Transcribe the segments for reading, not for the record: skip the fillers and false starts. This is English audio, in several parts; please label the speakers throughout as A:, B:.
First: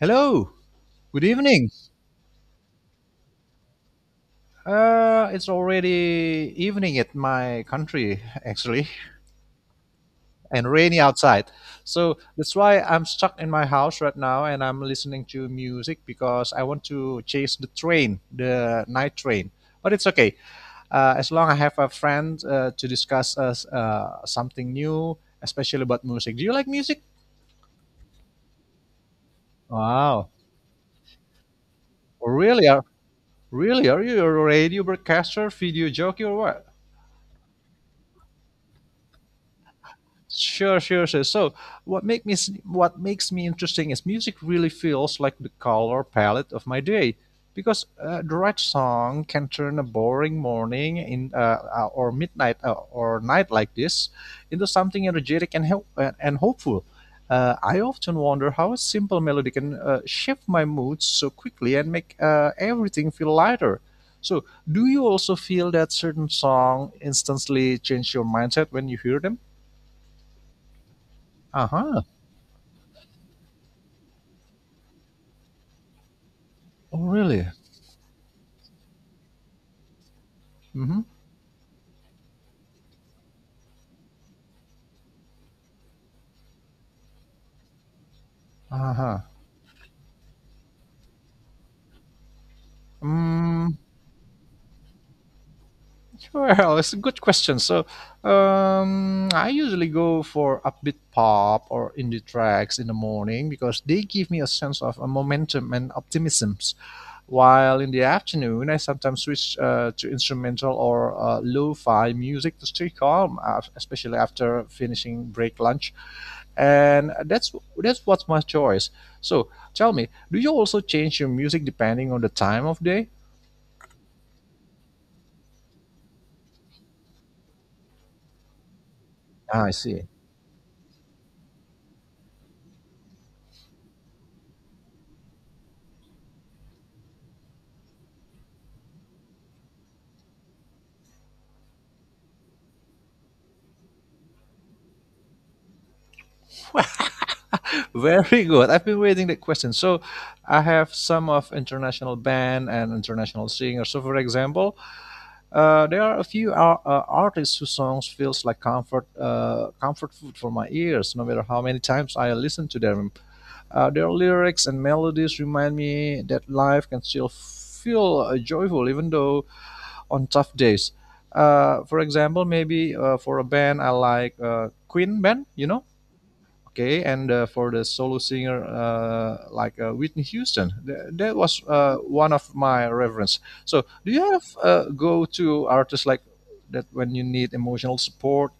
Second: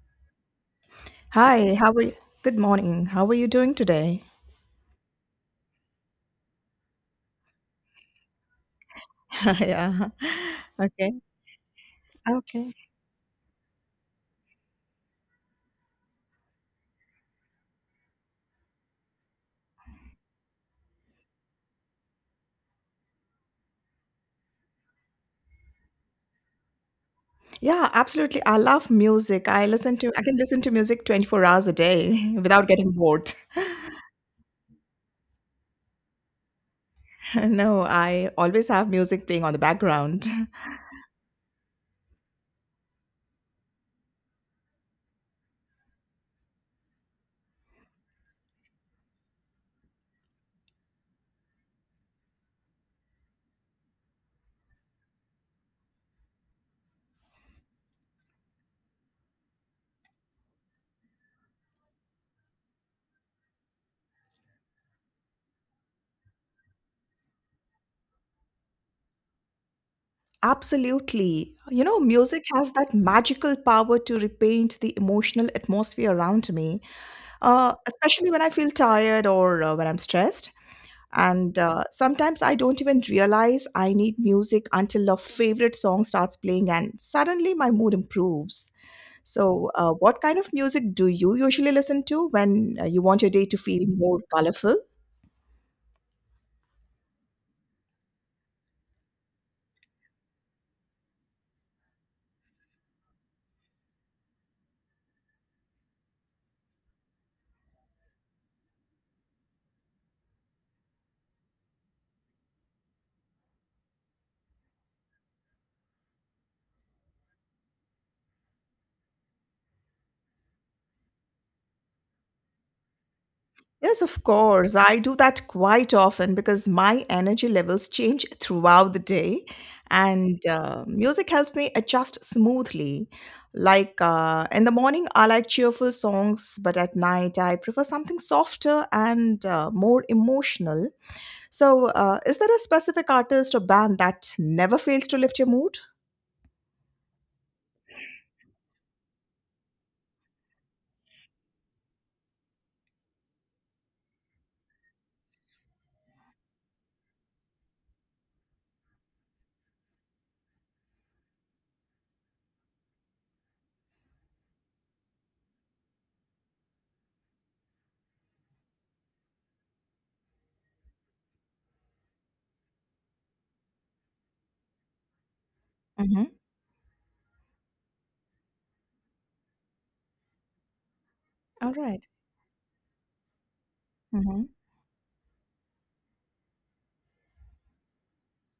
A: Hello, good evening.
B: Hi, how are you? Good morning. How are you doing today?
A: It's already evening at my country, actually,
B: Yeah.
A: and rainy
B: Okay.
A: outside. So that's
B: Okay.
A: why I'm stuck in my house right now and I'm listening to music because I want to chase the train, the night train. But it's okay. As long as I have a friend to discuss something new, especially about music. Do you like music?
B: Yeah, absolutely. I love music. I
A: Wow.
B: can listen to music 24 hours a day
A: Really?
B: without
A: Are,
B: getting bored.
A: Really? Are you a radio broadcaster, video jockey, or what?
B: No, I always have music playing on the background.
A: Sure, sure, sure. So, what make me what makes me interesting is music really feels like the color palette of my day, because the right song can turn a boring morning in or midnight or night like this into something energetic and help and hopeful. I often wonder how a simple melody can shift my mood so quickly and make everything feel lighter. So, do you also feel that certain song instantly change your mindset when you hear them?
B: Absolutely.
A: Uh
B: You know,
A: huh.
B: music has that magical power to repaint the emotional atmosphere around me,
A: Oh, really?
B: especially when I feel tired or when I'm stressed.
A: Mm-hmm.
B: And sometimes I don't even realize I need music until a favorite song starts playing and suddenly my mood improves.
A: Uh-huh.
B: So, what kind of music do you usually listen to when you want your day to
A: Mm.
B: feel more colorful?
A: Well, it's a good question. So, I usually go for upbeat pop or indie tracks in the morning because they give me a sense of momentum and optimism. While in the afternoon, I sometimes switch to instrumental or lo-fi music to stay calm, especially after finishing break lunch. And that's what's my choice. So, tell me, do you also change your music depending on the time of day?
B: Yes, of course. I do that quite often because my energy levels change throughout the day,
A: Ah, I see.
B: and music helps me adjust smoothly. Like in the morning, I like cheerful songs, but at night, I prefer something softer and more emotional. So, is there a specific artist or band that never fails to lift your mood?
A: Very good. I've been waiting that question. So I have some of international band and international singer. So for example, there are a few artists whose songs feels like comfort food for my ears. No matter how many times I listen to them, their lyrics and melodies remind me that life can still feel joyful even though on tough days. For example, maybe for a band I like Queen band, you know.
B: Mhm.
A: Okay, and for the solo singer like Whitney Houston, that was
B: All right.
A: one of my reference. So, do you
B: Hmm.
A: have go-to artists like that when you need emotional support?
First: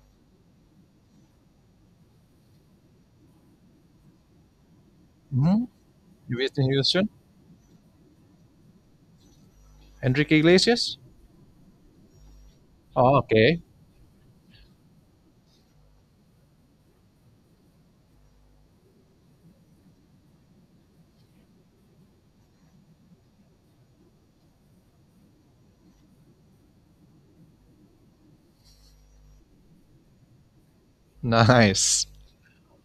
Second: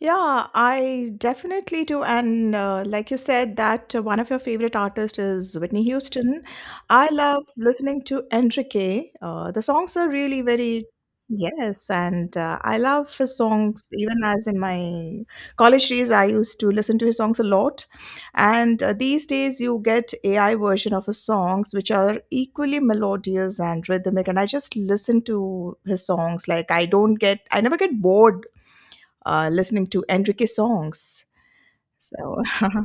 B: Yeah, I definitely do. And like you said, that one of your favorite artists is
A: Hmm.
B: Whitney Houston.
A: Whitney Houston,
B: I love listening to Enrique. The songs are
A: Enrique
B: really very,
A: Iglesias.
B: yes. And I
A: Oh,
B: love his
A: okay,
B: songs. Even as in my college days, I used to listen to his songs a lot. And these days, you get AI version of his songs, which are equally melodious and rhythmic. And I just listen to his songs. Like I don't get, I never get bored listening to Enrique songs.
A: nice.
B: So,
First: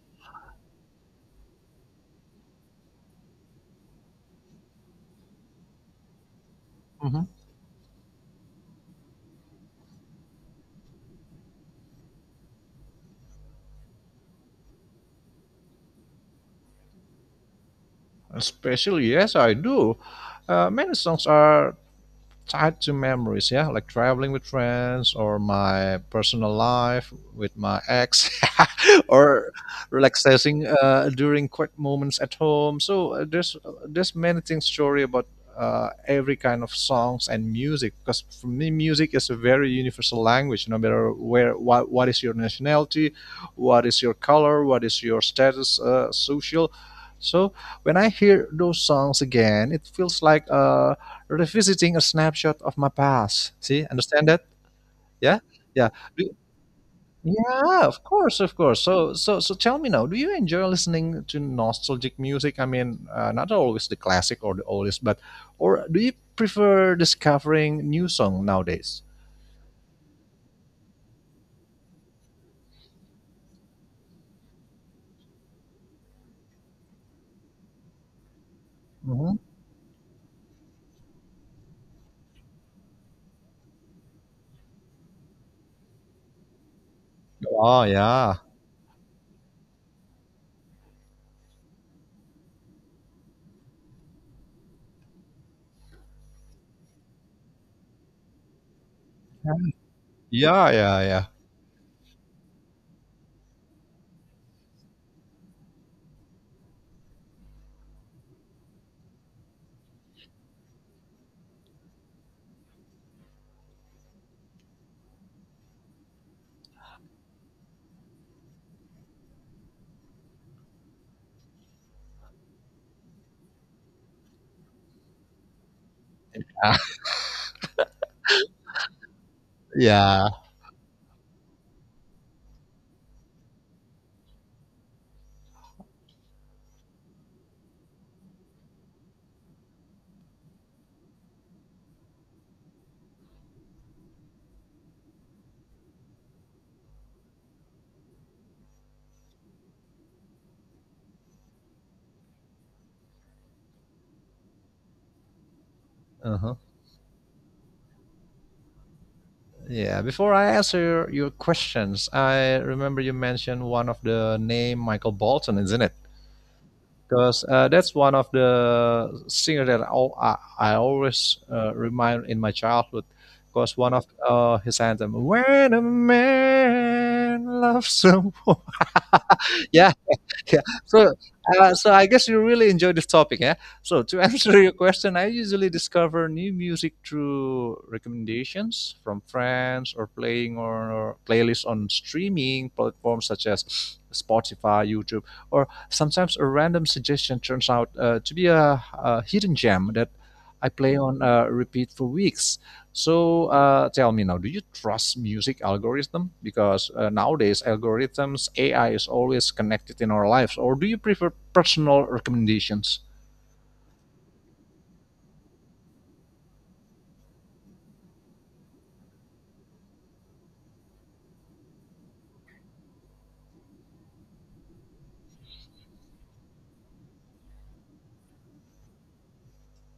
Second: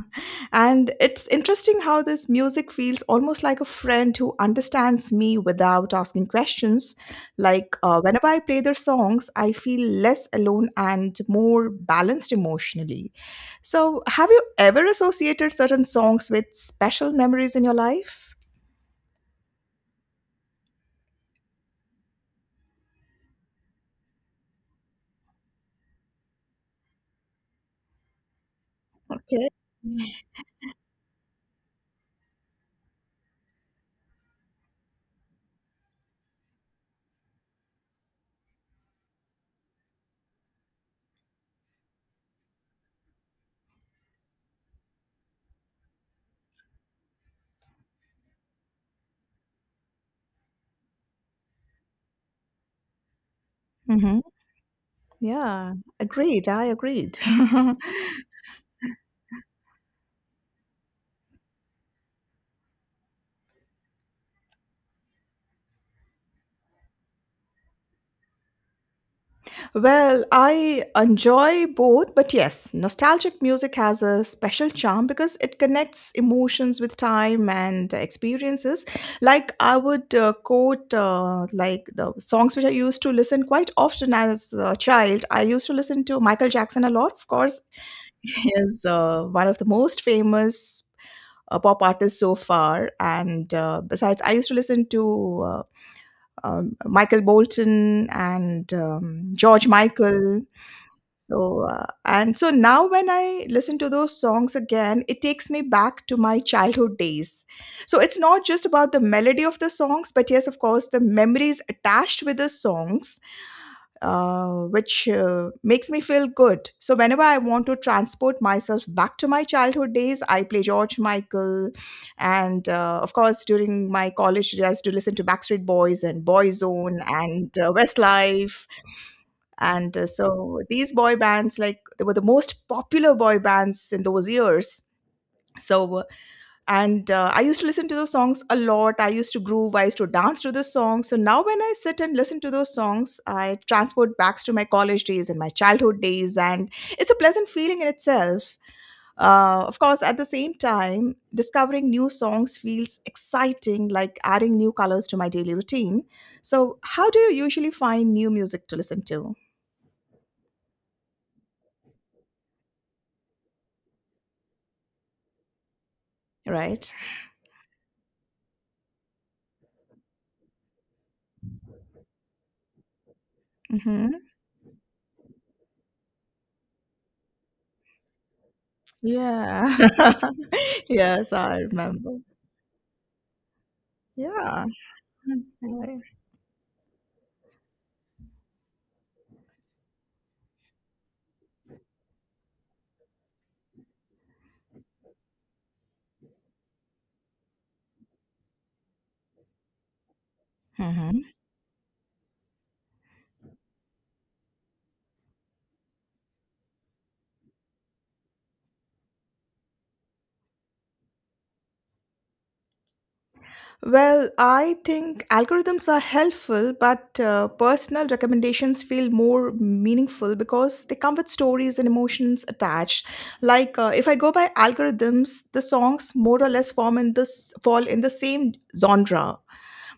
B: and it's interesting how this music feels almost like a friend who understands me without asking questions.
A: Hmm.
B: Like, whenever I play their songs, I feel less alone and more balanced emotionally. So, have you ever associated certain songs with special memories in your life?
A: Especially, yes, I do. Many songs are tied to memories, yeah, like traveling with friends or my personal life with my ex, or relaxing during quiet moments at home. So there's many things story about every kind of songs and music because for me music is a very universal language. No matter where what is your nationality, what is your color, what is your status social. So when I hear those songs again, it feels like revisiting a snapshot of my past. See,
B: Mhm.
A: understand that? Yeah,
B: Yeah,
A: yeah. Do-
B: agreed. I agreed.
A: yeah. Of course, of course. So, tell me now. Do you enjoy listening to nostalgic music? I mean, not always the classic or the oldest, but or do you prefer discovering new song nowadays?
B: Well, I enjoy both, but yes, nostalgic music has a special charm because it connects emotions with time and experiences.
A: Mhm.
B: Like I would quote, like the songs which I used to listen quite often as a child. I used to listen to Michael Jackson a lot, of course,
A: Oh yeah,
B: is one of the most famous pop artists so far. And besides, I used to listen to Michael Bolton and George Michael.
A: yeah, yeah,
B: So, and so now when I listen to those songs again, it takes me back to my childhood days. So, it's not just about the melody of the songs, but yes, of course, the memories attached with the songs, which makes me feel good. So, whenever I want to transport myself back to my childhood days, I play George Michael. And of course, during my college, I used to listen to Backstreet Boys and
A: yeah.
B: Boyzone and Westlife and
A: Yeah.
B: so these boy bands, like, they were the most popular boy bands in those years. So, and I used to listen to those songs a lot. I used to groove, I used to dance to the songs. So now, when I sit and listen to those songs, I transport back to my college days and my childhood days. And it's a pleasant feeling in itself. Of course, at the same time, discovering new songs feels exciting, like adding new colors to my daily routine.
A: Uh huh.
B: So, how do you usually find new music to listen to?
A: Yeah, before I answer your questions, I remember you mentioned one of the name Michael Bolton, isn't it?
B: Right.
A: Because that's one of the singer that I always remind in my childhood. Because one of
B: Hmm.
A: his anthem, "When a man loves someone,"
B: Yeah.
A: yeah, yeah. So,
B: Yes, I
A: so I
B: remember.
A: guess you really enjoy this topic, yeah. So, to answer
B: Yeah.
A: your question, I usually
B: Okay.
A: discover new music through recommendations from friends or playing or playlists on streaming platforms such as Spotify, YouTube, or sometimes a random suggestion turns out to be a hidden gem that I play on
B: Mm-hmm.
A: repeat for weeks. So tell me now, do you trust music algorithm? Because nowadays algorithms, AI is always connected in our lives. Or do you prefer personal recommendations?
B: Well, I think algorithms are helpful, but personal recommendations feel more meaningful because they come with stories and emotions attached. Like if I go by algorithms, the songs more or less form in this fall in the same genre.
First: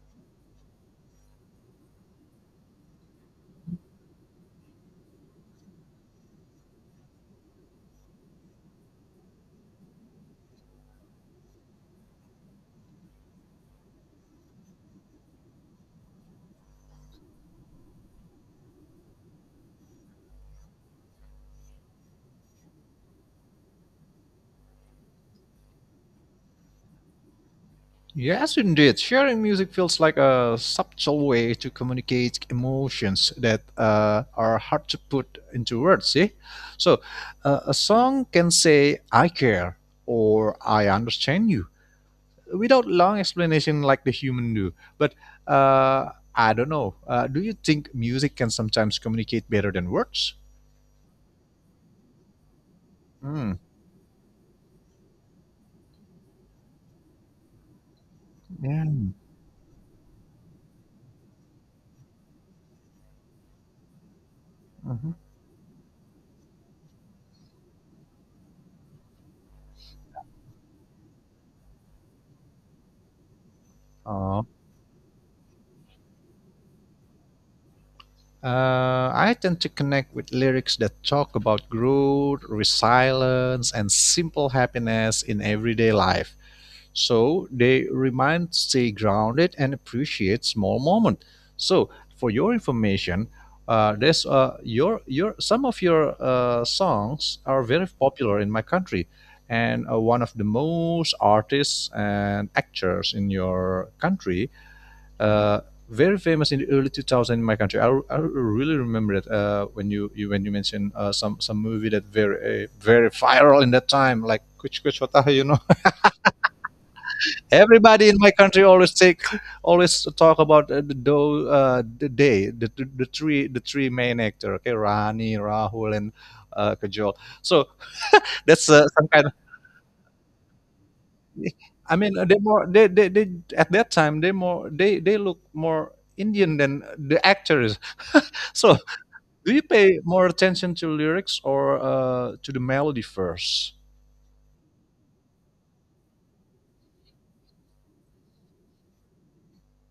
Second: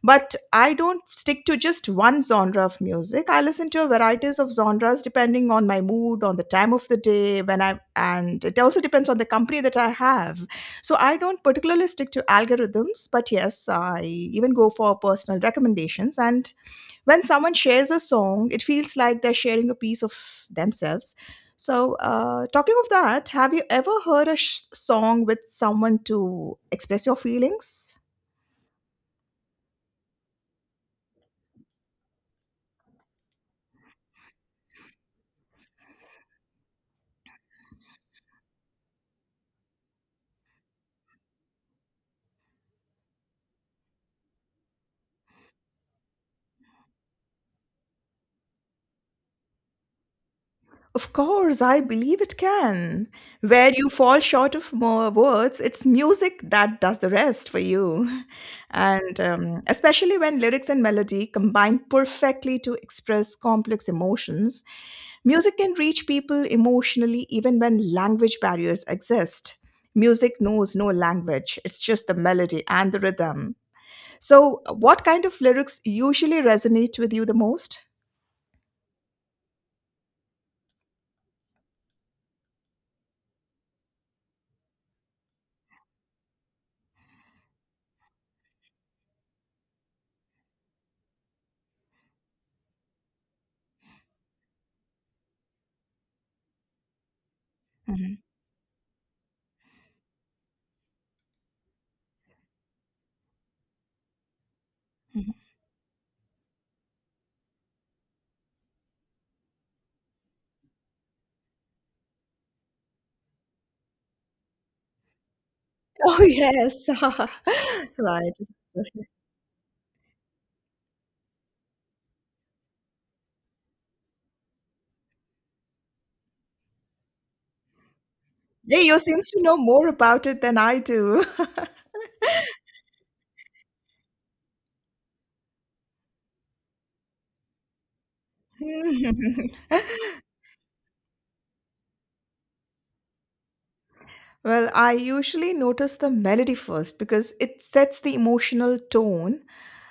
B: But I don't stick to just one genre of music. I listen to a varieties of genres depending on my mood, on the time of the day, when I and it also depends on the company that I have. So I don't particularly stick to algorithms, but yes, I even go for personal recommendations. And when someone shares a song, it feels like they're sharing a piece of themselves. So, talking of that, have you ever heard a song with someone to express your feelings?
A: Yes, indeed. Sharing music feels like a subtle way to communicate emotions that are hard to put into words. See, so a song can say "I care" or "I understand you," without long explanation like the human do. But I don't know. Do you think music can sometimes communicate better than words?
B: Of course, I believe it can.
A: Mm,
B: Where you fall short of more words, it's music that does the rest for you.
A: yeah.
B: And especially when lyrics and melody combine perfectly to express complex emotions,
A: Mhm.
B: music can reach people emotionally even when language barriers exist. Music knows no language, it's just the melody and the rhythm.
A: Aw.
B: So, what kind of lyrics usually resonate with you the most?
A: I tend to connect with lyrics that talk about growth, resilience, and simple happiness in everyday life. So they remind stay grounded and appreciate small moment. So for your information, there's your some of your songs are very
B: Mhm,
A: popular in my country, and one of the most artists and actors in your country,
B: mhm.
A: uh, very famous in the early 2000 in my country. I really remember it when you when you mentioned some movie that very very viral in that time, like Kuch Kuch Hota Hai, you know.
B: Oh, yes.
A: Everybody in my
B: Right.
A: country always talk about the do, the day, the three main actor. Okay, Rani, Rahul, and Kajol. So that's
B: Yeah, you
A: some kind
B: seems
A: of.
B: to know more about it than I do.
A: I mean, they more they at that time they more they look more Indian than the actors. So
B: Mhm.
A: do you pay more attention to lyrics or to the melody first?
B: Well, I usually notice the melody first because it sets the emotional tone.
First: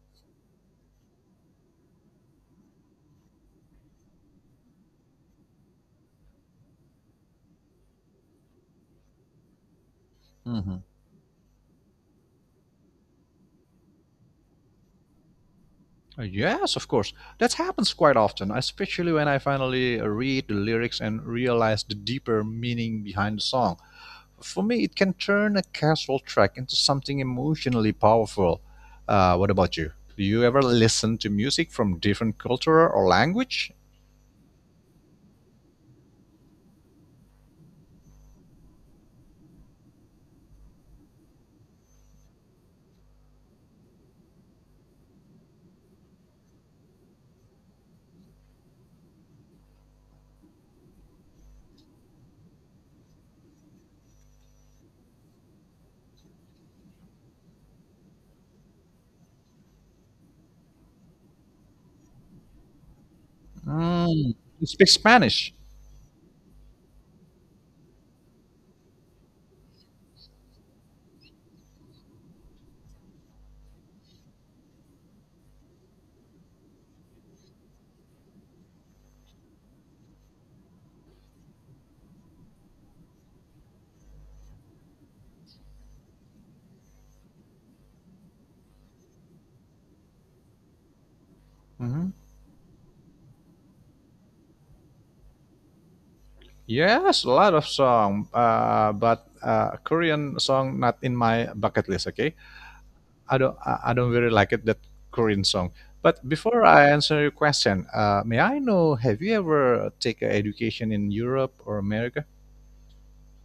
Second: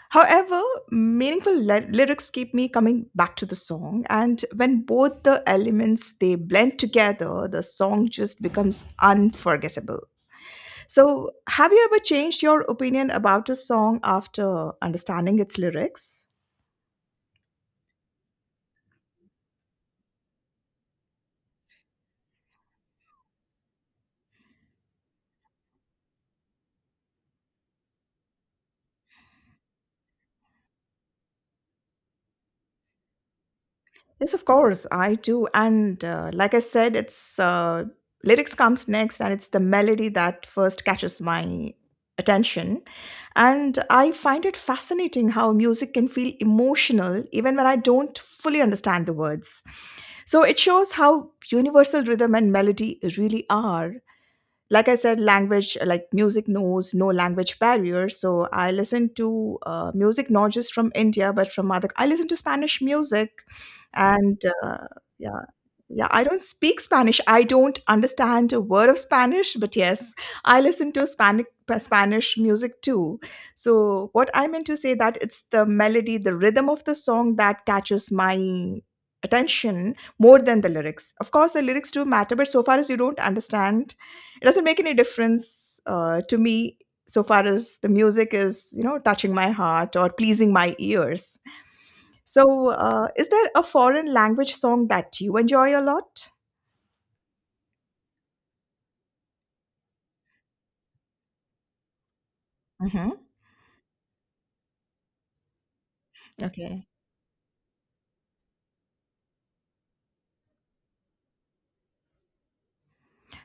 B: However, meaningful lyrics keep me coming back to the song, and when both the elements they blend together, the song just becomes unforgettable.
A: Mhm.
B: So, have you ever changed your opinion about a song after understanding its lyrics?
A: Yes, of course. That happens quite often, especially when I finally read the lyrics and realize the deeper meaning behind the song. For me, it can turn a casual track into something emotionally powerful. What about you? Do you ever listen to music from different culture or language?
B: Yes, of course, I do. And like I said, it's lyrics comes next, and it's the melody that first catches my attention. And I find it fascinating how music can feel emotional even when I don't fully understand the words. So it shows how universal rhythm and melody really are. Like I said, language like music knows no language barrier. So I listen to music not just from India, but from other, I listen to Spanish music.
A: Mm,
B: And
A: you speak
B: yeah,
A: Spanish.
B: yeah, I don't speak Spanish. I don't understand a word of Spanish, but yes, I listen to Spanish music too. So what I meant to say that it's the melody, the rhythm of the song that catches my attention more than the lyrics. Of course, the lyrics do matter, but so far as you don't understand, it doesn't make any difference to me. So far as the music is, you know, touching my heart or pleasing my ears.
A: Hmm.
B: So, is there a foreign language song that you enjoy a lot?
A: Yes, a lot of song, but Korean song not in my bucket list. Okay,
B: Mhm.
A: I don't really like it that Korean song. But before
B: Okay.
A: I answer your question, may I know have you ever take a education in Europe or America?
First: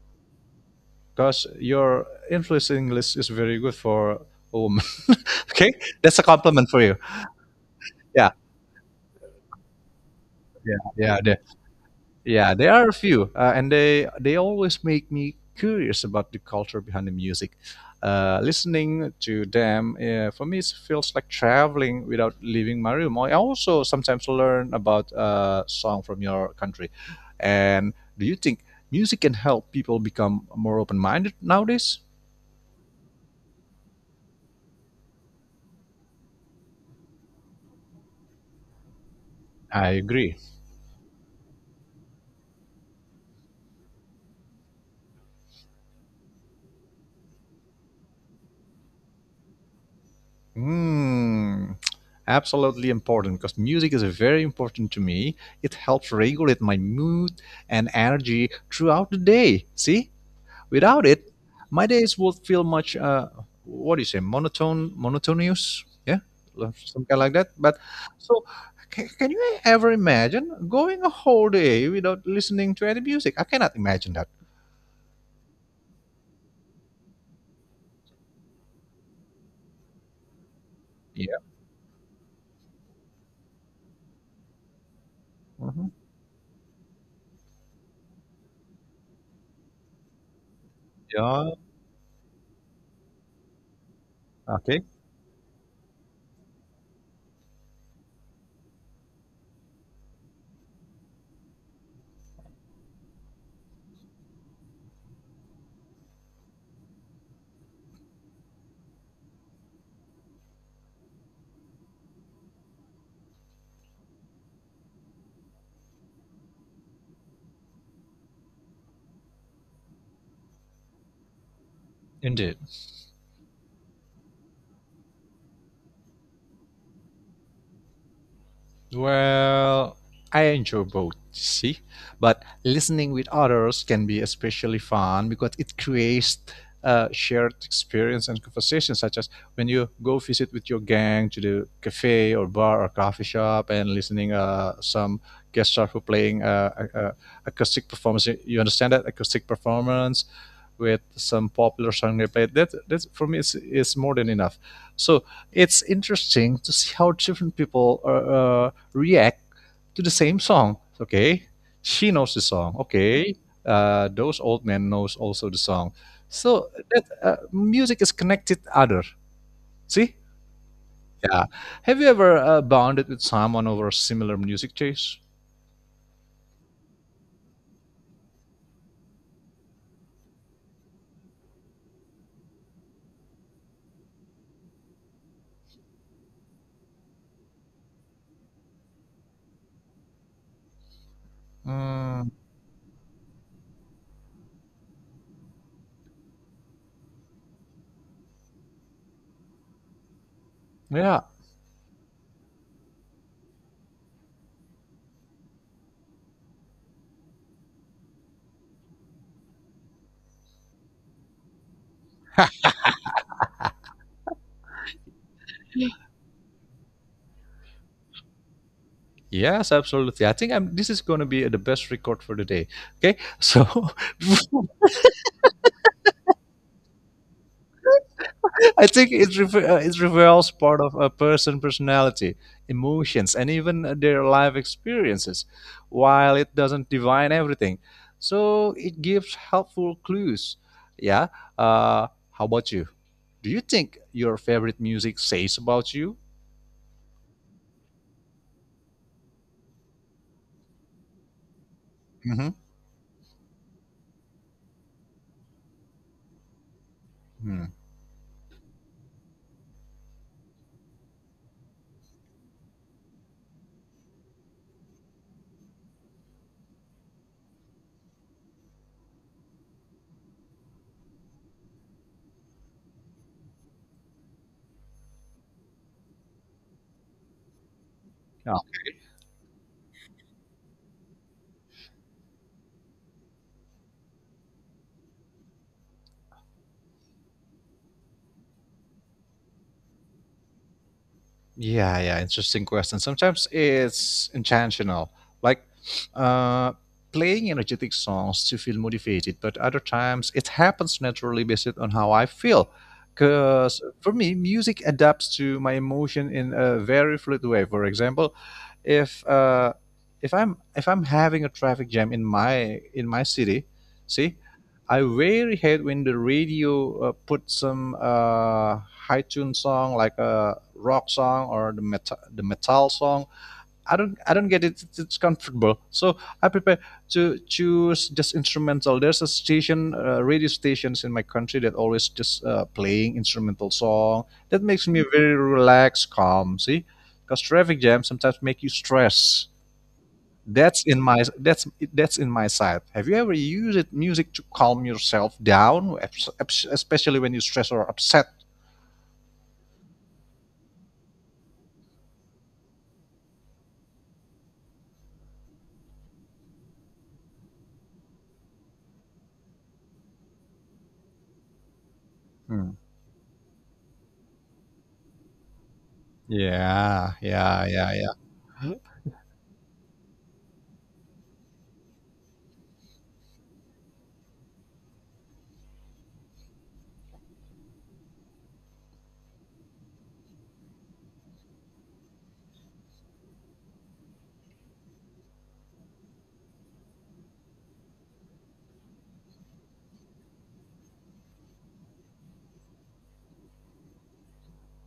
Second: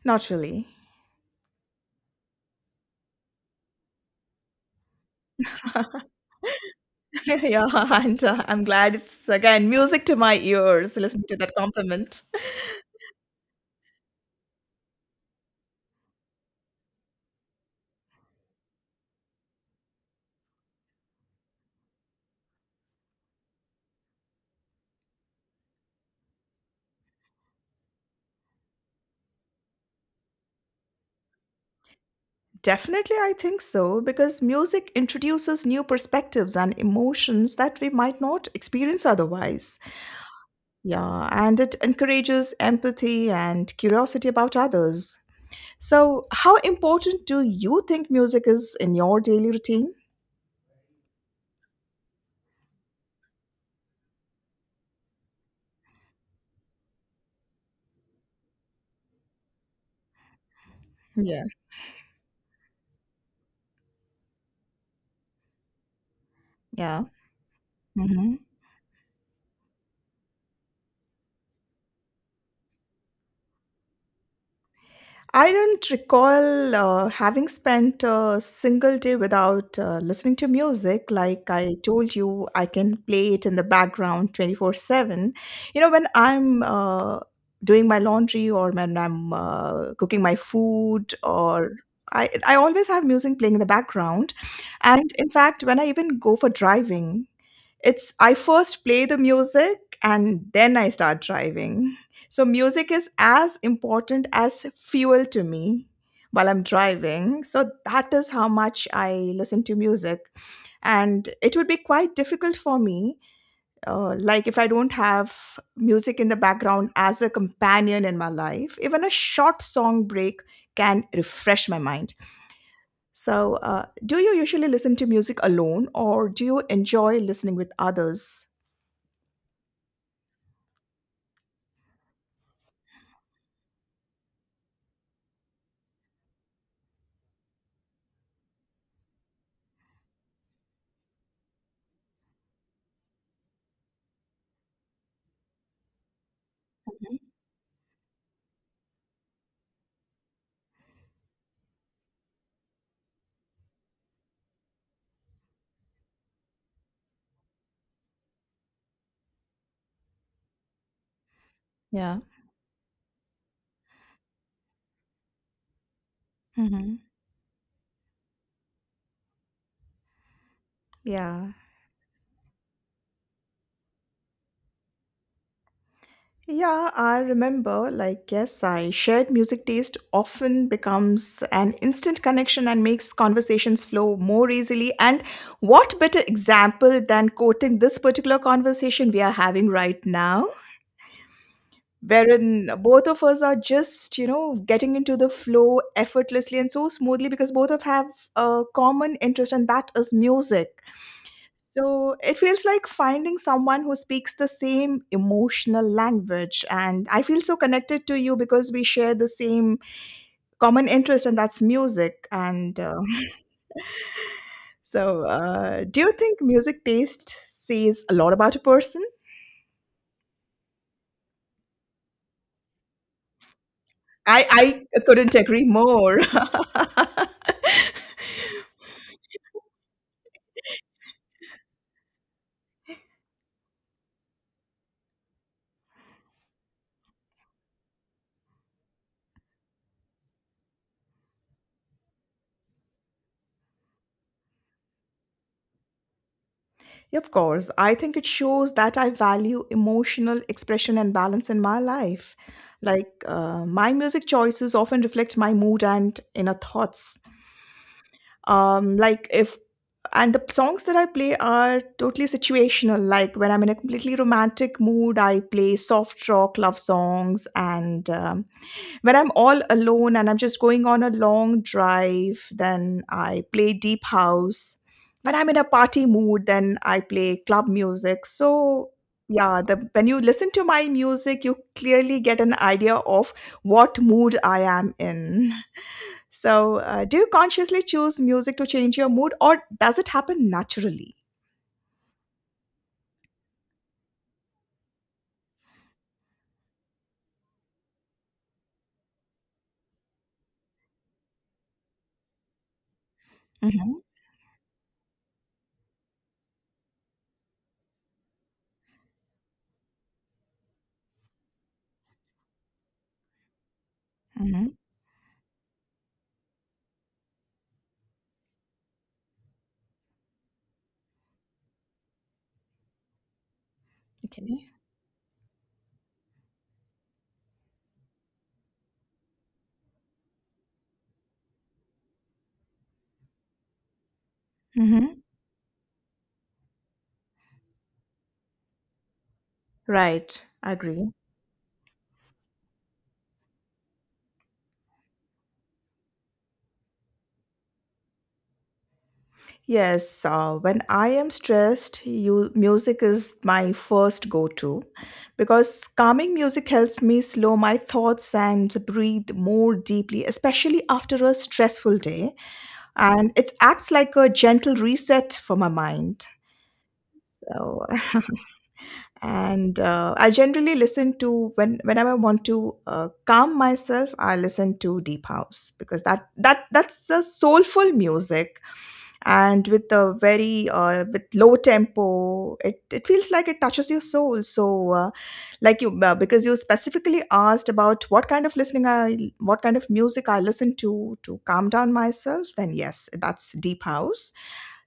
B: Not really.
A: Because your influence in English is very good for a woman. Okay, that's a compliment for you.
B: Yeah, and
A: Yeah,
B: I'm glad it's again music to my
A: yeah,
B: ears
A: yeah.
B: listening to that compliment.
A: Yeah, there are a few, and they always make me curious about the culture behind the music. Listening to them for me it feels like traveling without leaving my room. I also sometimes learn about a song from your country. And do you think music can help people become more open minded nowadays?
B: Definitely, I think so, because music introduces new perspectives and emotions that we might not experience otherwise.
A: I agree.
B: Yeah, and it encourages empathy and curiosity about others. So, how important do you think music is in your daily routine?
A: Mm, absolutely important because music is very important to me. It helps regulate my mood and energy throughout the day. See, without it,
B: Yeah,
A: my days would feel much, what do you say, monotone, monotonous? Yeah,
B: yeah.
A: something like that. But so, can you ever imagine going a whole day without listening to any music? I cannot imagine that.
B: I don't recall having spent a single day without listening to music.
A: Yeah.
B: Like I told you, I can play it in the background 24/7. You
A: Hmm.
B: know, when I'm doing my laundry or when I'm cooking my food
A: Yeah.
B: or I always have music playing in the background.
A: Okay.
B: And in fact, when I even go for driving, it's I first play the music and then I start driving. So music is as important as fuel to me while I'm driving. So that is how much I listen to music and it would be quite difficult for me like if I don't have music in the background as a companion in my life, even a short song break can refresh my mind.
A: Indeed.
B: So, do you usually listen to music alone or do you enjoy listening with others?
A: Well, I enjoy both, see, but listening with others can be especially fun because it creates shared experience and conversation, such as when you go visit with your gang to the cafe or bar or coffee shop and listening some guest star who playing
B: Mhm.
A: acoustic performance. You understand that acoustic performance with some popular song they played. That for me is more than enough. So it's interesting to see how different people are. Uh, React to the same song. Okay, she
B: Yeah.
A: knows the song. Okay, those old men knows also the song. So
B: Hmm.
A: that music is connected other. See, yeah.
B: Yeah.
A: Have you ever bonded with someone over similar music taste?
B: Yeah, I remember, like, yes, I shared music taste often becomes an instant connection and makes conversations flow more easily. And what better example than quoting this particular conversation we are having right now,
A: Mm,
B: wherein both of us are just, getting into the flow effortlessly and so smoothly because both of have a common interest, and that is music.
A: yeah.
B: So it feels like finding someone who speaks the same emotional language. And I feel so connected to you because we share the same common interest, and that's music. And so, do you think music taste says a lot about a person?
A: Yes, absolutely. This is going to be the best record for the day. Okay, so
B: I couldn't agree more.
A: I think it it reveals part of a person personality, emotions, and even their life experiences, while it doesn't define everything. So it gives helpful clues. Yeah. How about you? Do you think your favorite music says about you?
B: Yeah, of course, I think it shows that I value emotional expression and balance in my life. Like my music choices often reflect my mood and inner thoughts.
A: Mm-hmm.
B: Like if and the songs that I play are totally situational. Like when I'm in a completely romantic mood, I play soft rock, love songs, and when I'm all alone and I'm just going on a long drive, then I play deep house. When I'm in a party mood, then I play club music. So, yeah, when you listen to my music, you clearly get an idea of what mood I am in. So, do you consciously choose music to change your mood, or does it happen naturally?
A: Yeah, yeah, interesting question. Sometimes it's intentional, like uh, playing energetic songs to feel motivated, but other times it happens naturally based on how I feel. Because
B: Mhm,
A: for me, music adapts to my emotion in a very fluid way. For example, if uh, if I'm having a traffic jam in my city, see,
B: mhm,
A: I really hate when the radio put some high tune song like a rock song or the metal song. I don't get
B: okay.
A: it. It's comfortable. So I prefer to choose just instrumental. There's a station, radio stations in my country that always just playing instrumental song. That makes me
B: Mhm.
A: very relaxed, calm. See, because traffic jams sometimes make you stress.
B: Right, I
A: That's in
B: agree.
A: my that's that's in my side. Have you ever used it, music to calm yourself down, especially when you're stressed or upset?
B: Yes, when I am stressed, music is my first go to because calming music helps me slow my thoughts and breathe more deeply, especially after a stressful day.
A: Hmm.
B: And it acts like a gentle reset for my mind.
A: Yeah, yeah,
B: So,
A: yeah, yeah.
B: and I generally listen to whenever I want to calm myself, I listen to deep house because that's a soulful music and with a very with low tempo, it feels like it touches your soul. So, like you because you specifically asked about what kind of music I listen to calm down myself, then yes, that's deep house.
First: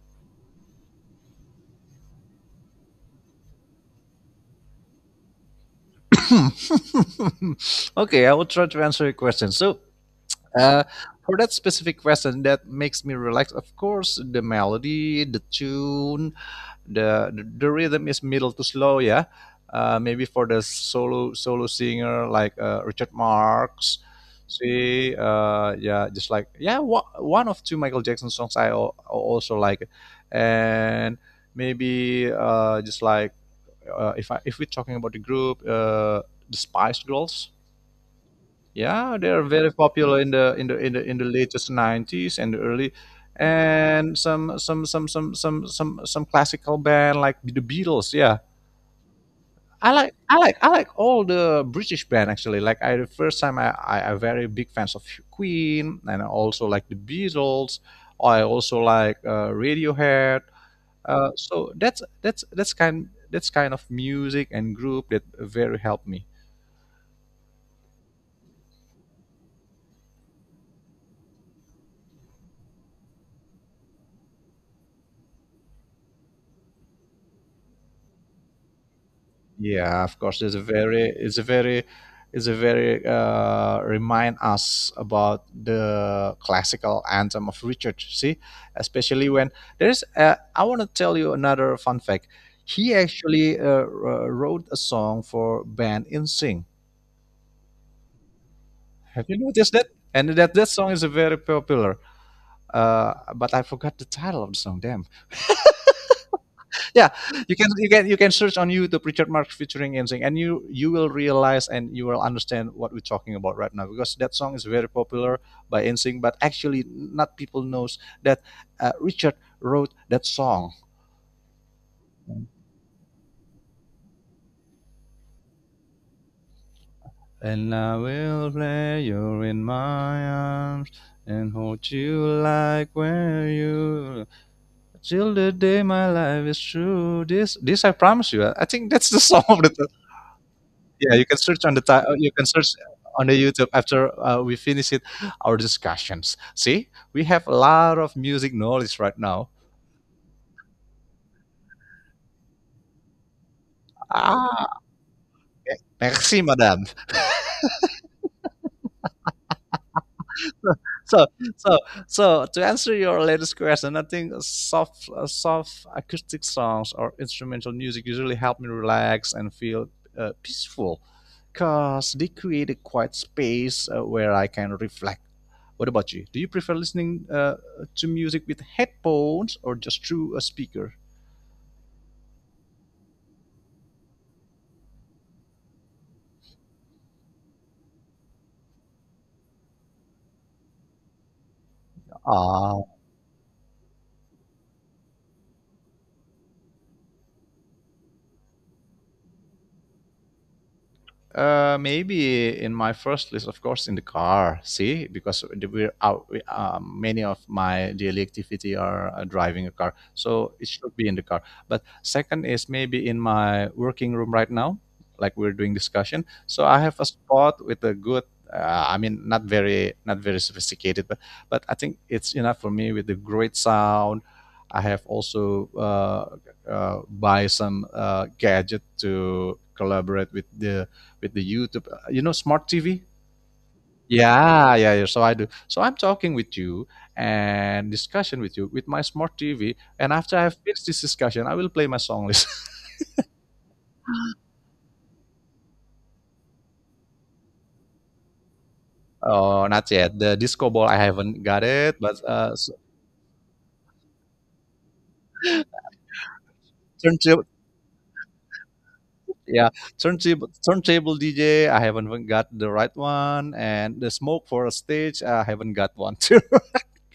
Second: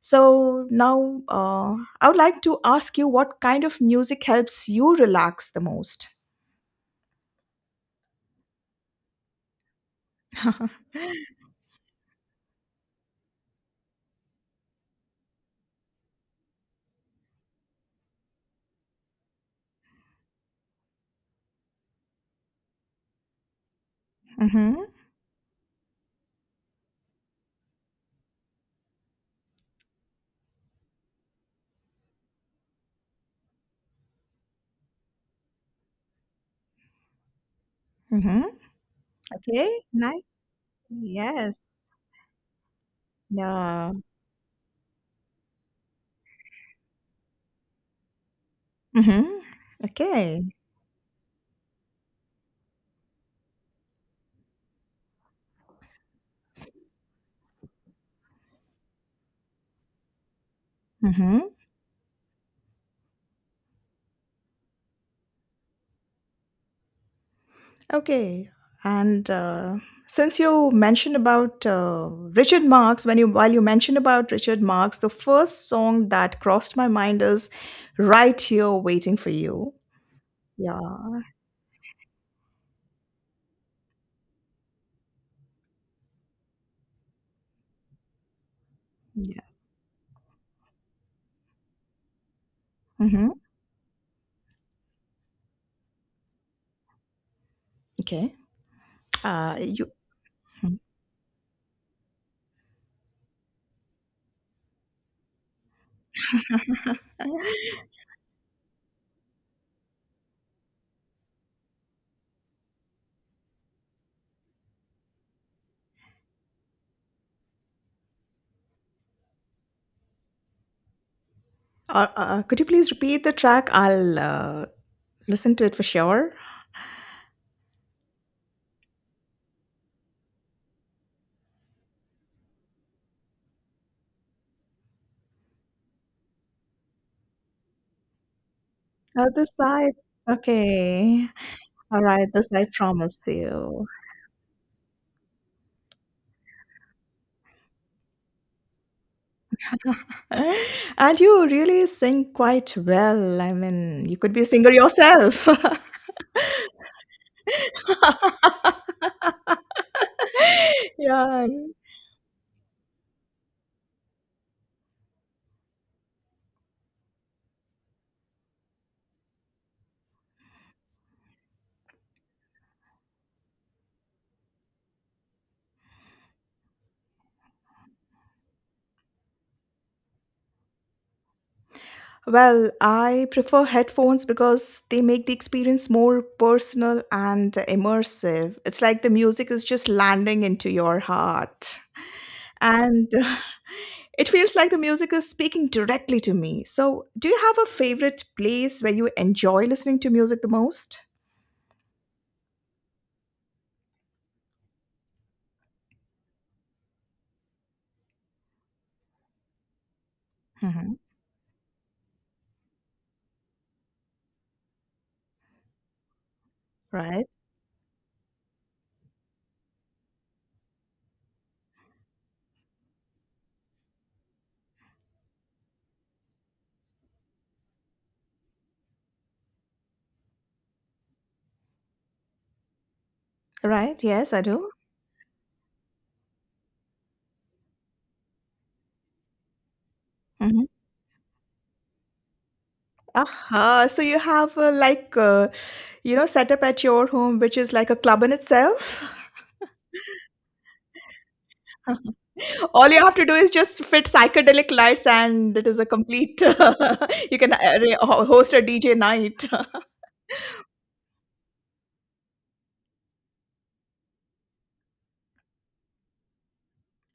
B: So now I would like to ask you, what kind of music helps you relax the most?
A: Okay, I will try to answer your question. So, Uh, for that specific question that makes me relax, of course, the melody, the tune, the rhythm is middle to slow, yeah. Maybe for the solo singer like Richard Marx,
B: Mm-hmm.
A: see, yeah, just like yeah, one of two Michael Jackson songs I also like, and maybe just like if we're talking about the group, the Spice Girls.
B: Mm-hmm.
A: Yeah, they are very
B: Okay.
A: popular
B: Nice.
A: in the
B: Yes.
A: latest nineties and the early,
B: Yeah.
A: and some classical band like the Beatles. Yeah,
B: Mm-hmm. Okay.
A: I like all the British band actually. Like I the first time I very big fans of Queen, and I also like the Beatles. I also like Radiohead,
B: Mm-hmm.
A: so that's kind of music and group that very helped me.
B: Okay, and since you mentioned about Richard Marx, when you while you mentioned about Richard Marx, the first song that crossed my mind is "Right Here Waiting for You."
A: Yeah, of course. It's a
B: Yeah,
A: very, it's a very remind us about the classical anthem of Richard. See, especially
B: yeah.
A: when there's. I want to tell you another fun fact. He
B: Hmm.
A: actually wrote a song for band in InSync.
B: Okay.
A: Have you noticed that?
B: You
A: And that
B: Mhm.
A: song is a very popular. But I forgot the title of the song. Damn. Yeah, you can search on YouTube Richard Marx featuring Ensing, and you will realize and you will understand what we're talking about right now, because that song is very popular by Ensing, but actually not people knows that Richard wrote that song.
B: Could you please repeat the track? I'll listen to it for sure.
A: And I will play you in my arms and hold you like where you till the day my life is true, this I promise you. I think that's the song
B: Other
A: of the.
B: side.
A: Yeah, you
B: Okay.
A: can search on the
B: All right.
A: you can
B: This I
A: search
B: promise
A: on the YouTube
B: you.
A: after we finish it, our discussions. See, we have a lot of music knowledge right now.
B: And you really sing quite well. I mean, you could be a singer
A: Ah,
B: yourself.
A: okay. Merci madame. so
B: Yeah.
A: so so to answer your latest question, I think soft soft acoustic songs or instrumental music usually help me relax and feel peaceful, because they create a quiet space where I can reflect. What about you? Do you prefer listening to music with headphones or just through a speaker?
B: Well, I prefer headphones because they make the experience more personal and immersive. It's like the music is just landing into your heart.
A: Ah.
B: And it feels like the music is speaking directly to me. So, do you have a favorite place where you enjoy listening to music the most?
A: Maybe in my first list, of course, in the car. See, because we're out. We, many of my daily activity are driving a car, so it
B: Mm-hmm.
A: should be in the car. But second is maybe in my working room right now, like we're doing discussion. So I have a
B: Right,
A: spot with a good. I mean, not very sophisticated, but I think it's enough for me with the great sound. I have also buy some gadget to collaborate with the YouTube, you know, smart TV.
B: right. Yes, I do.
A: Yeah, yeah, yeah. So I do. So I'm talking with you and discussion with you with my smart TV. And after I've
B: Mhm.
A: finished this discussion, I will play my song list.
B: Aha. So you have like you know, set up at your home, which is like a club in itself.
A: oh, not yet. The disco ball, I haven't got it. But
B: All you have to do is just fit psychedelic lights, and it is a complete. You
A: turntable,
B: can host a DJ night.
A: yeah, turntable DJ, I haven't even got the right one. And the smoke for a stage, I haven't got one too.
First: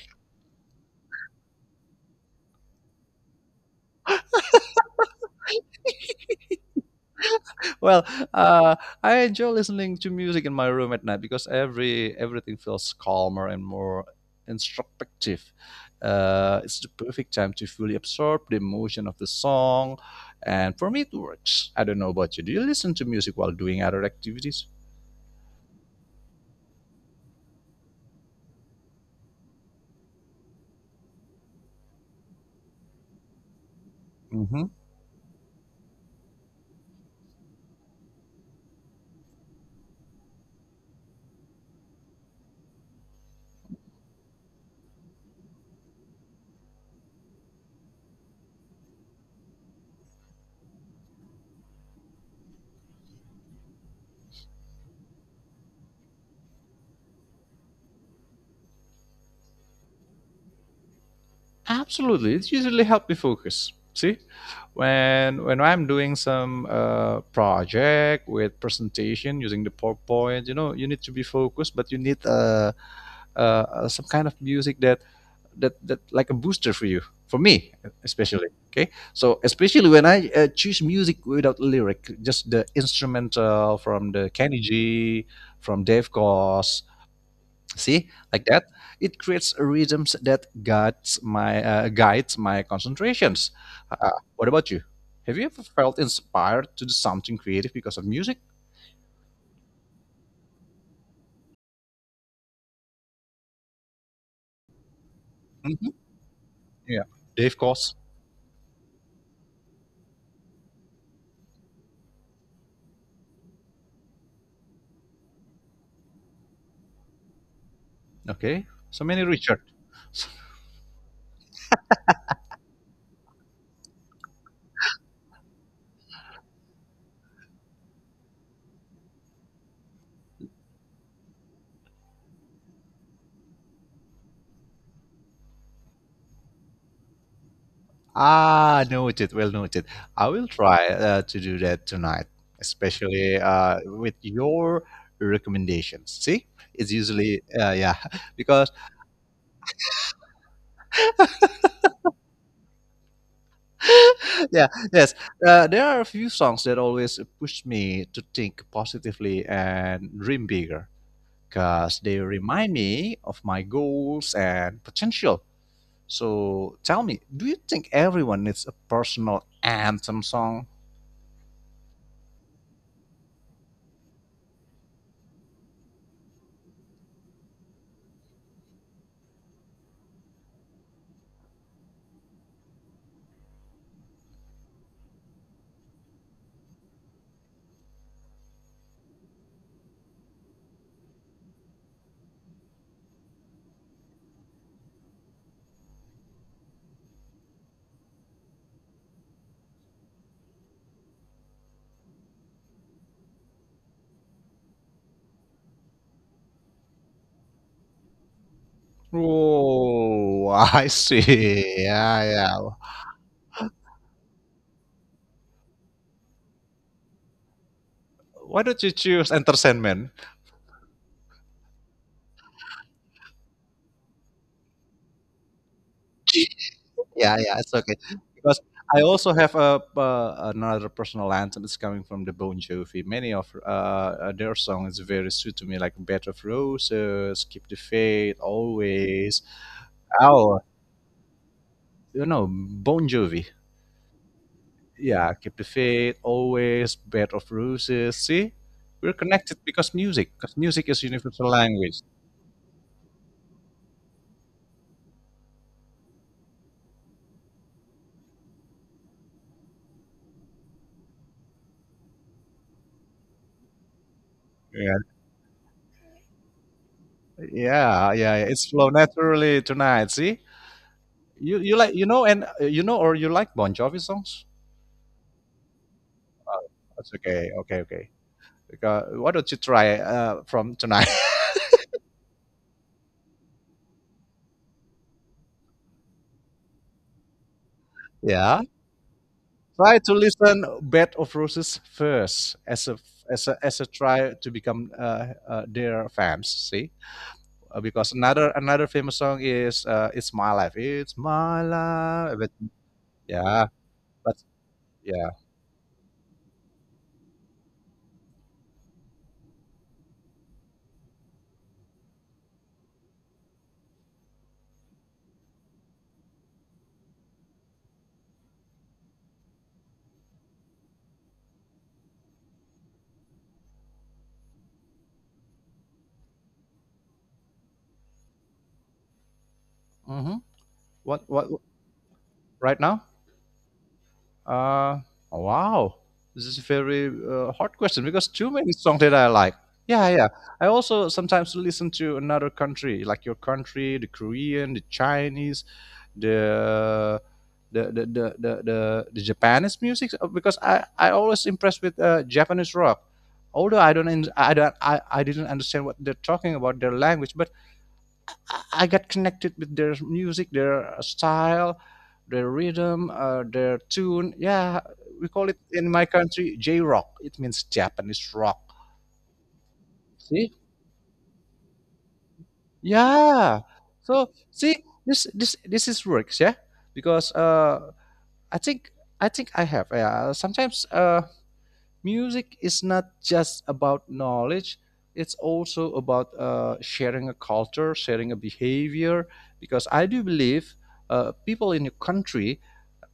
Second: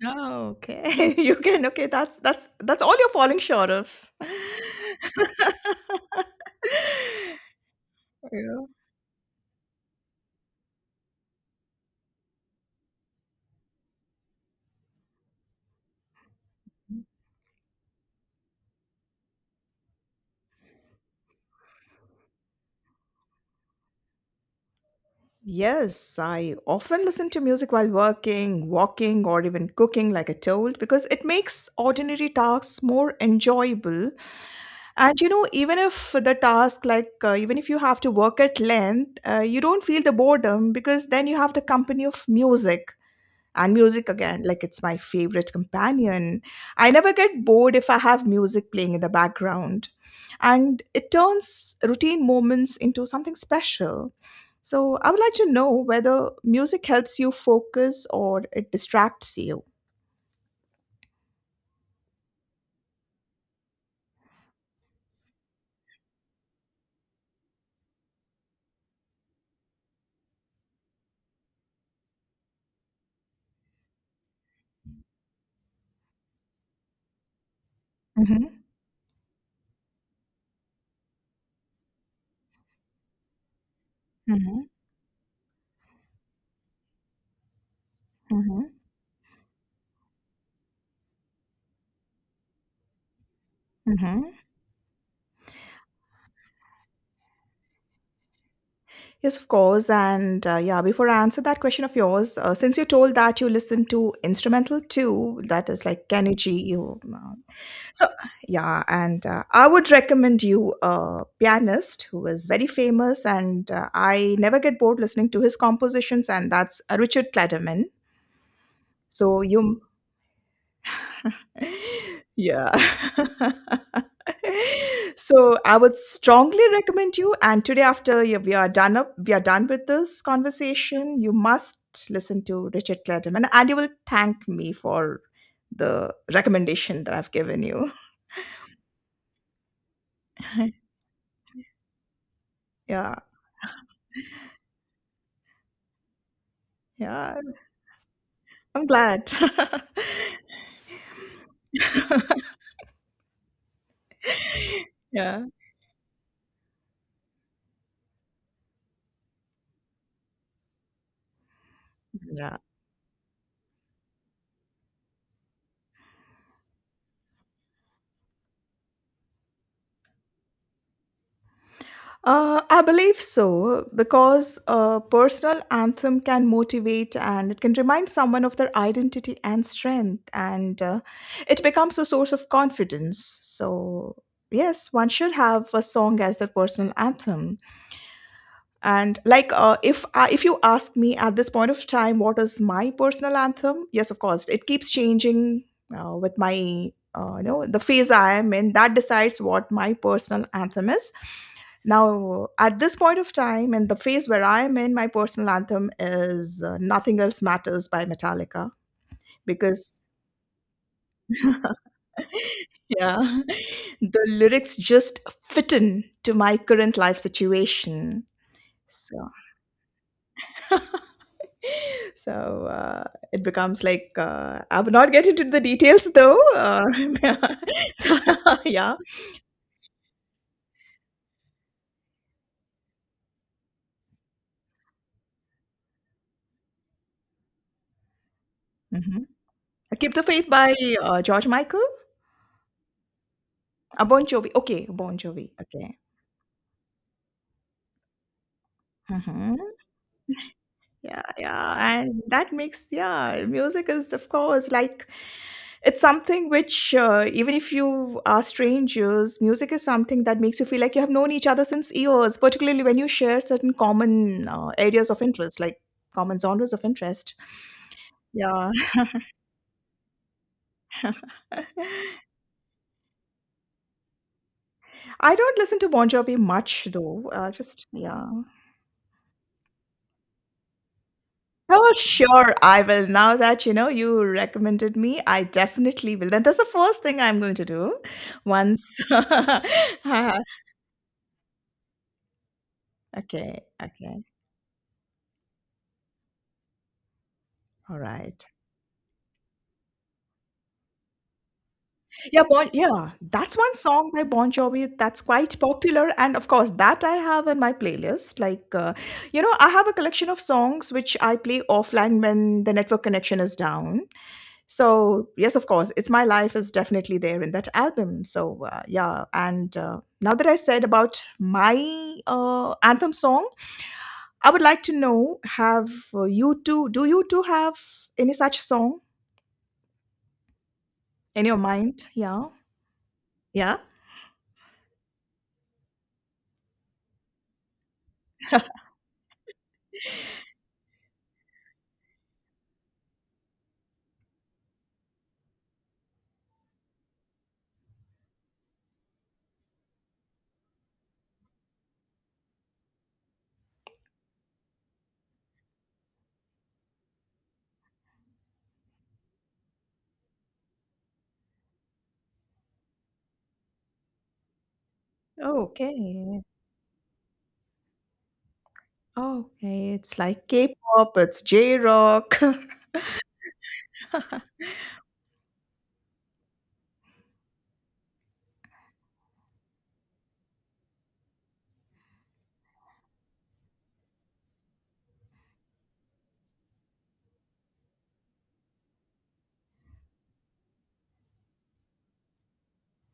B: Oh, okay. You can. Okay, that's all you're falling short of.
A: Well,
B: Yeah.
A: uh, I enjoy listening to music in my room at night, because everything feels calmer and more introspective. It's the perfect time to fully absorb the emotion of the song, and for me, it works. I don't know about you. Do you listen to music while doing other activities?
B: Yes, I often listen to music while working, walking, or even cooking, like I told, because it makes ordinary tasks more enjoyable. And you know, even if the task, like even if you have to work at length, you don't feel the boredom because then you have the company of music. And music again, like it's my favorite companion. I never get bored if I have music playing in the background. And it turns routine moments into something special. So I would like to know whether music helps you focus or it distracts you.
A: Absolutely, it's usually help me focus. See, when I'm doing some project with presentation using the PowerPoint, you know, you need to be focused, but you need some kind of music that that like a booster for you, for me especially.
B: Mhm,
A: Okay, so especially when I choose music without lyric, just the instrumental from the Kenny
B: mhm,
A: G, from Dave Koz. See, like
B: mhm,
A: that, it creates rhythms that guides my concentrations. Uh, uh,
B: mhm.
A: what about you? Have you ever felt inspired to do something creative because of music?
B: Yes, of course. And yeah, before I answer that question of yours, since you told that you listen to instrumental too, that is
A: Hmm.
B: like Kenny G,
A: Yeah, Dave Koz.
B: so, yeah, and I would recommend you a pianist who is very famous, and I never get bored listening to his compositions, and that's Richard Clayderman.
A: Okay, so many
B: So,
A: Richard.
B: you, yeah. So, I would strongly recommend you. And today, we are done up, we are done with this conversation, you must listen to Richard Clayderman, and you will thank me for the recommendation that I've given you.
A: Ah, noted. Well noted. I will try to do that tonight,
B: Yeah,
A: especially with your recommendations. See, it's
B: yeah.
A: usually yeah, because
B: I'm glad.
A: yeah, yes,
B: Yeah.
A: there are a few songs that always push me to think positively and dream bigger, because they
B: Yeah.
A: remind me of my goals and potential. So tell me, do you think everyone needs a personal anthem song?
B: I believe so because a personal anthem can motivate and it can remind someone of their identity and strength, and it becomes a source of confidence. So, yes, one should have a song as their personal anthem. And like if you ask me at this point of time what is my personal anthem, yes, of course it keeps changing, with my you know, the phase I am in, that decides what my personal anthem is. Now at this point of time, in the phase where I am in, my personal anthem is "Nothing Else Matters" by Metallica, because
A: Oh, I see. Yeah, yeah.
B: yeah, the lyrics just fit in to my current life situation.
A: Why don't you
B: So
A: choose entertainment?
B: so uh, it becomes like I will not get into the details though.
A: Yeah, yeah, it's okay.
B: So,
A: Because
B: yeah.
A: I also have a another personal anthem. It's coming from the Bon Jovi. Many of their songs is very sweet to me, like "Bed of Roses," "Keep the Faith,"
B: Hmm.
A: "Always."
B: Keep the Faith
A: Oh,
B: by George Michael.
A: you know Bon Jovi.
B: Bon Jovi. Okay, Bon
A: Yeah,
B: Jovi.
A: "Keep the
B: Okay.
A: Faith," "Always," "Bed of Roses." See, we're
B: Hmm.
A: connected because music. Because music is
B: Yeah,
A: universal
B: yeah.
A: language.
B: And that makes, yeah, music is, of course, like it's something which, even if you are strangers, music is something that makes you feel like you have known each other since years, particularly when you share certain common
A: Yeah,
B: areas of interest, like common genres of interest.
A: yeah, yeah, yeah. It's
B: Yeah.
A: flow naturally tonight. See, you like you know and you know or you like Bon Jovi songs?
B: I don't listen to Bon Jovi much
A: That's
B: though.
A: okay. Okay,
B: Just
A: okay.
B: yeah.
A: Because why don't you try from tonight?
B: Oh, sure, I will. Now that you know you recommended me, I definitely will. Then that's the first thing I'm going to do.
A: yeah.
B: Once.
A: Try to listen Bed of Roses first as a as a
B: Okay.
A: as a
B: Okay.
A: try to become their fans. See.
B: All
A: Because
B: right.
A: another famous song is "It's My Life." It's my life.
B: Yeah,
A: But,
B: bon, yeah, that's
A: yeah,
B: one song by
A: but
B: Bon Jovi that's
A: yeah.
B: quite popular, and of course that I have in my playlist. Like, you know, I have a collection of songs which I play offline when the network connection is down. So, yes, of course, It's My Life is definitely there in that album. So, yeah. And now that I said about my anthem song, I would like to know, do you two have any such song
A: Mm-hmm.
B: in
A: What
B: your mind? Yeah.
A: right now?
B: Yeah.
A: Uh, wow, this is a very hard question because too many songs that I like. Yeah, yeah. I also sometimes listen to another country, like your country, the Korean, the Chinese, the the Japanese music because I always impressed with Japanese rock. Although I don't, in- I don't, I didn't understand what they're talking about their language, but I got connected with their music, their style, their rhythm, their tune. Yeah, we call it in my
B: Okay.
A: country J rock. It means Japanese rock.
B: Okay. It's like
A: See?
B: K pop, it's J rock.
A: Yeah. So see, this is works, yeah, because I think I think I have. Yeah, sometimes music is not just about knowledge. It's also about sharing a culture, sharing a behavior. Because I do believe people in your country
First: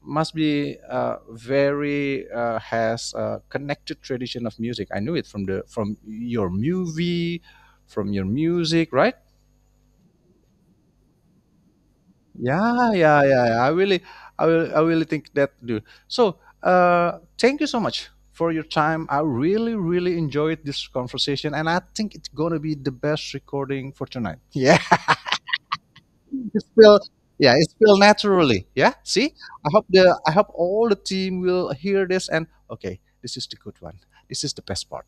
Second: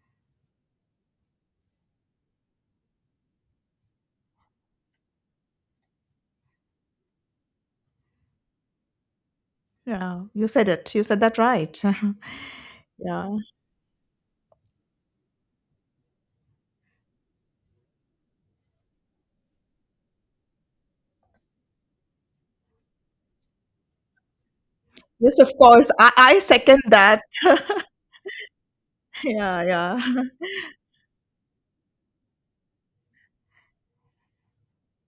A: must be very has a connected tradition of music. I knew it from the from your movie, from your music, right?
B: Yeah, you said it. You said that right.
A: Yeah, yeah,
B: Yeah.
A: yeah, yeah. I really, I really think that do. So, thank you so much for your time. I really, really enjoyed this conversation, and I think it's gonna be the best recording for tonight. Yeah.
B: Yes, of course. I
A: It
B: second
A: feel
B: that.
A: yeah, it feel naturally. Yeah, see,
B: Yeah, yeah.
A: I hope all the team will hear this and okay, this is the good one. This is the best part.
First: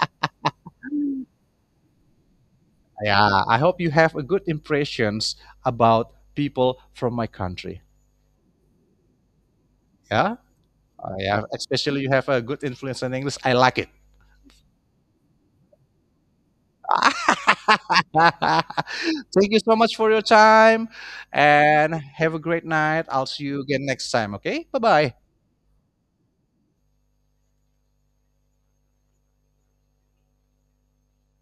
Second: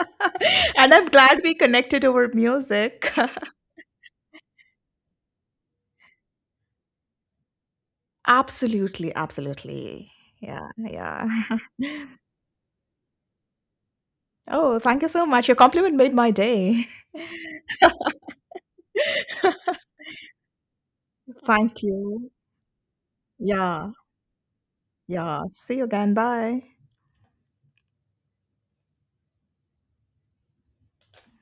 B: And I'm glad we connected over music.
A: Yeah, I hope you have a good impressions about people from my country.
B: Absolutely, absolutely.
A: Yeah,
B: Yeah, yeah.
A: Yeah, especially you have a good influence in English. I like it.
B: Oh, thank you so much. Your compliment made my day.
A: Thank you so much for your time
B: Thank
A: and
B: you.
A: have a great night. I'll see you again
B: Yeah,
A: next time. Okay, bye bye.
B: yeah. See you again. Bye.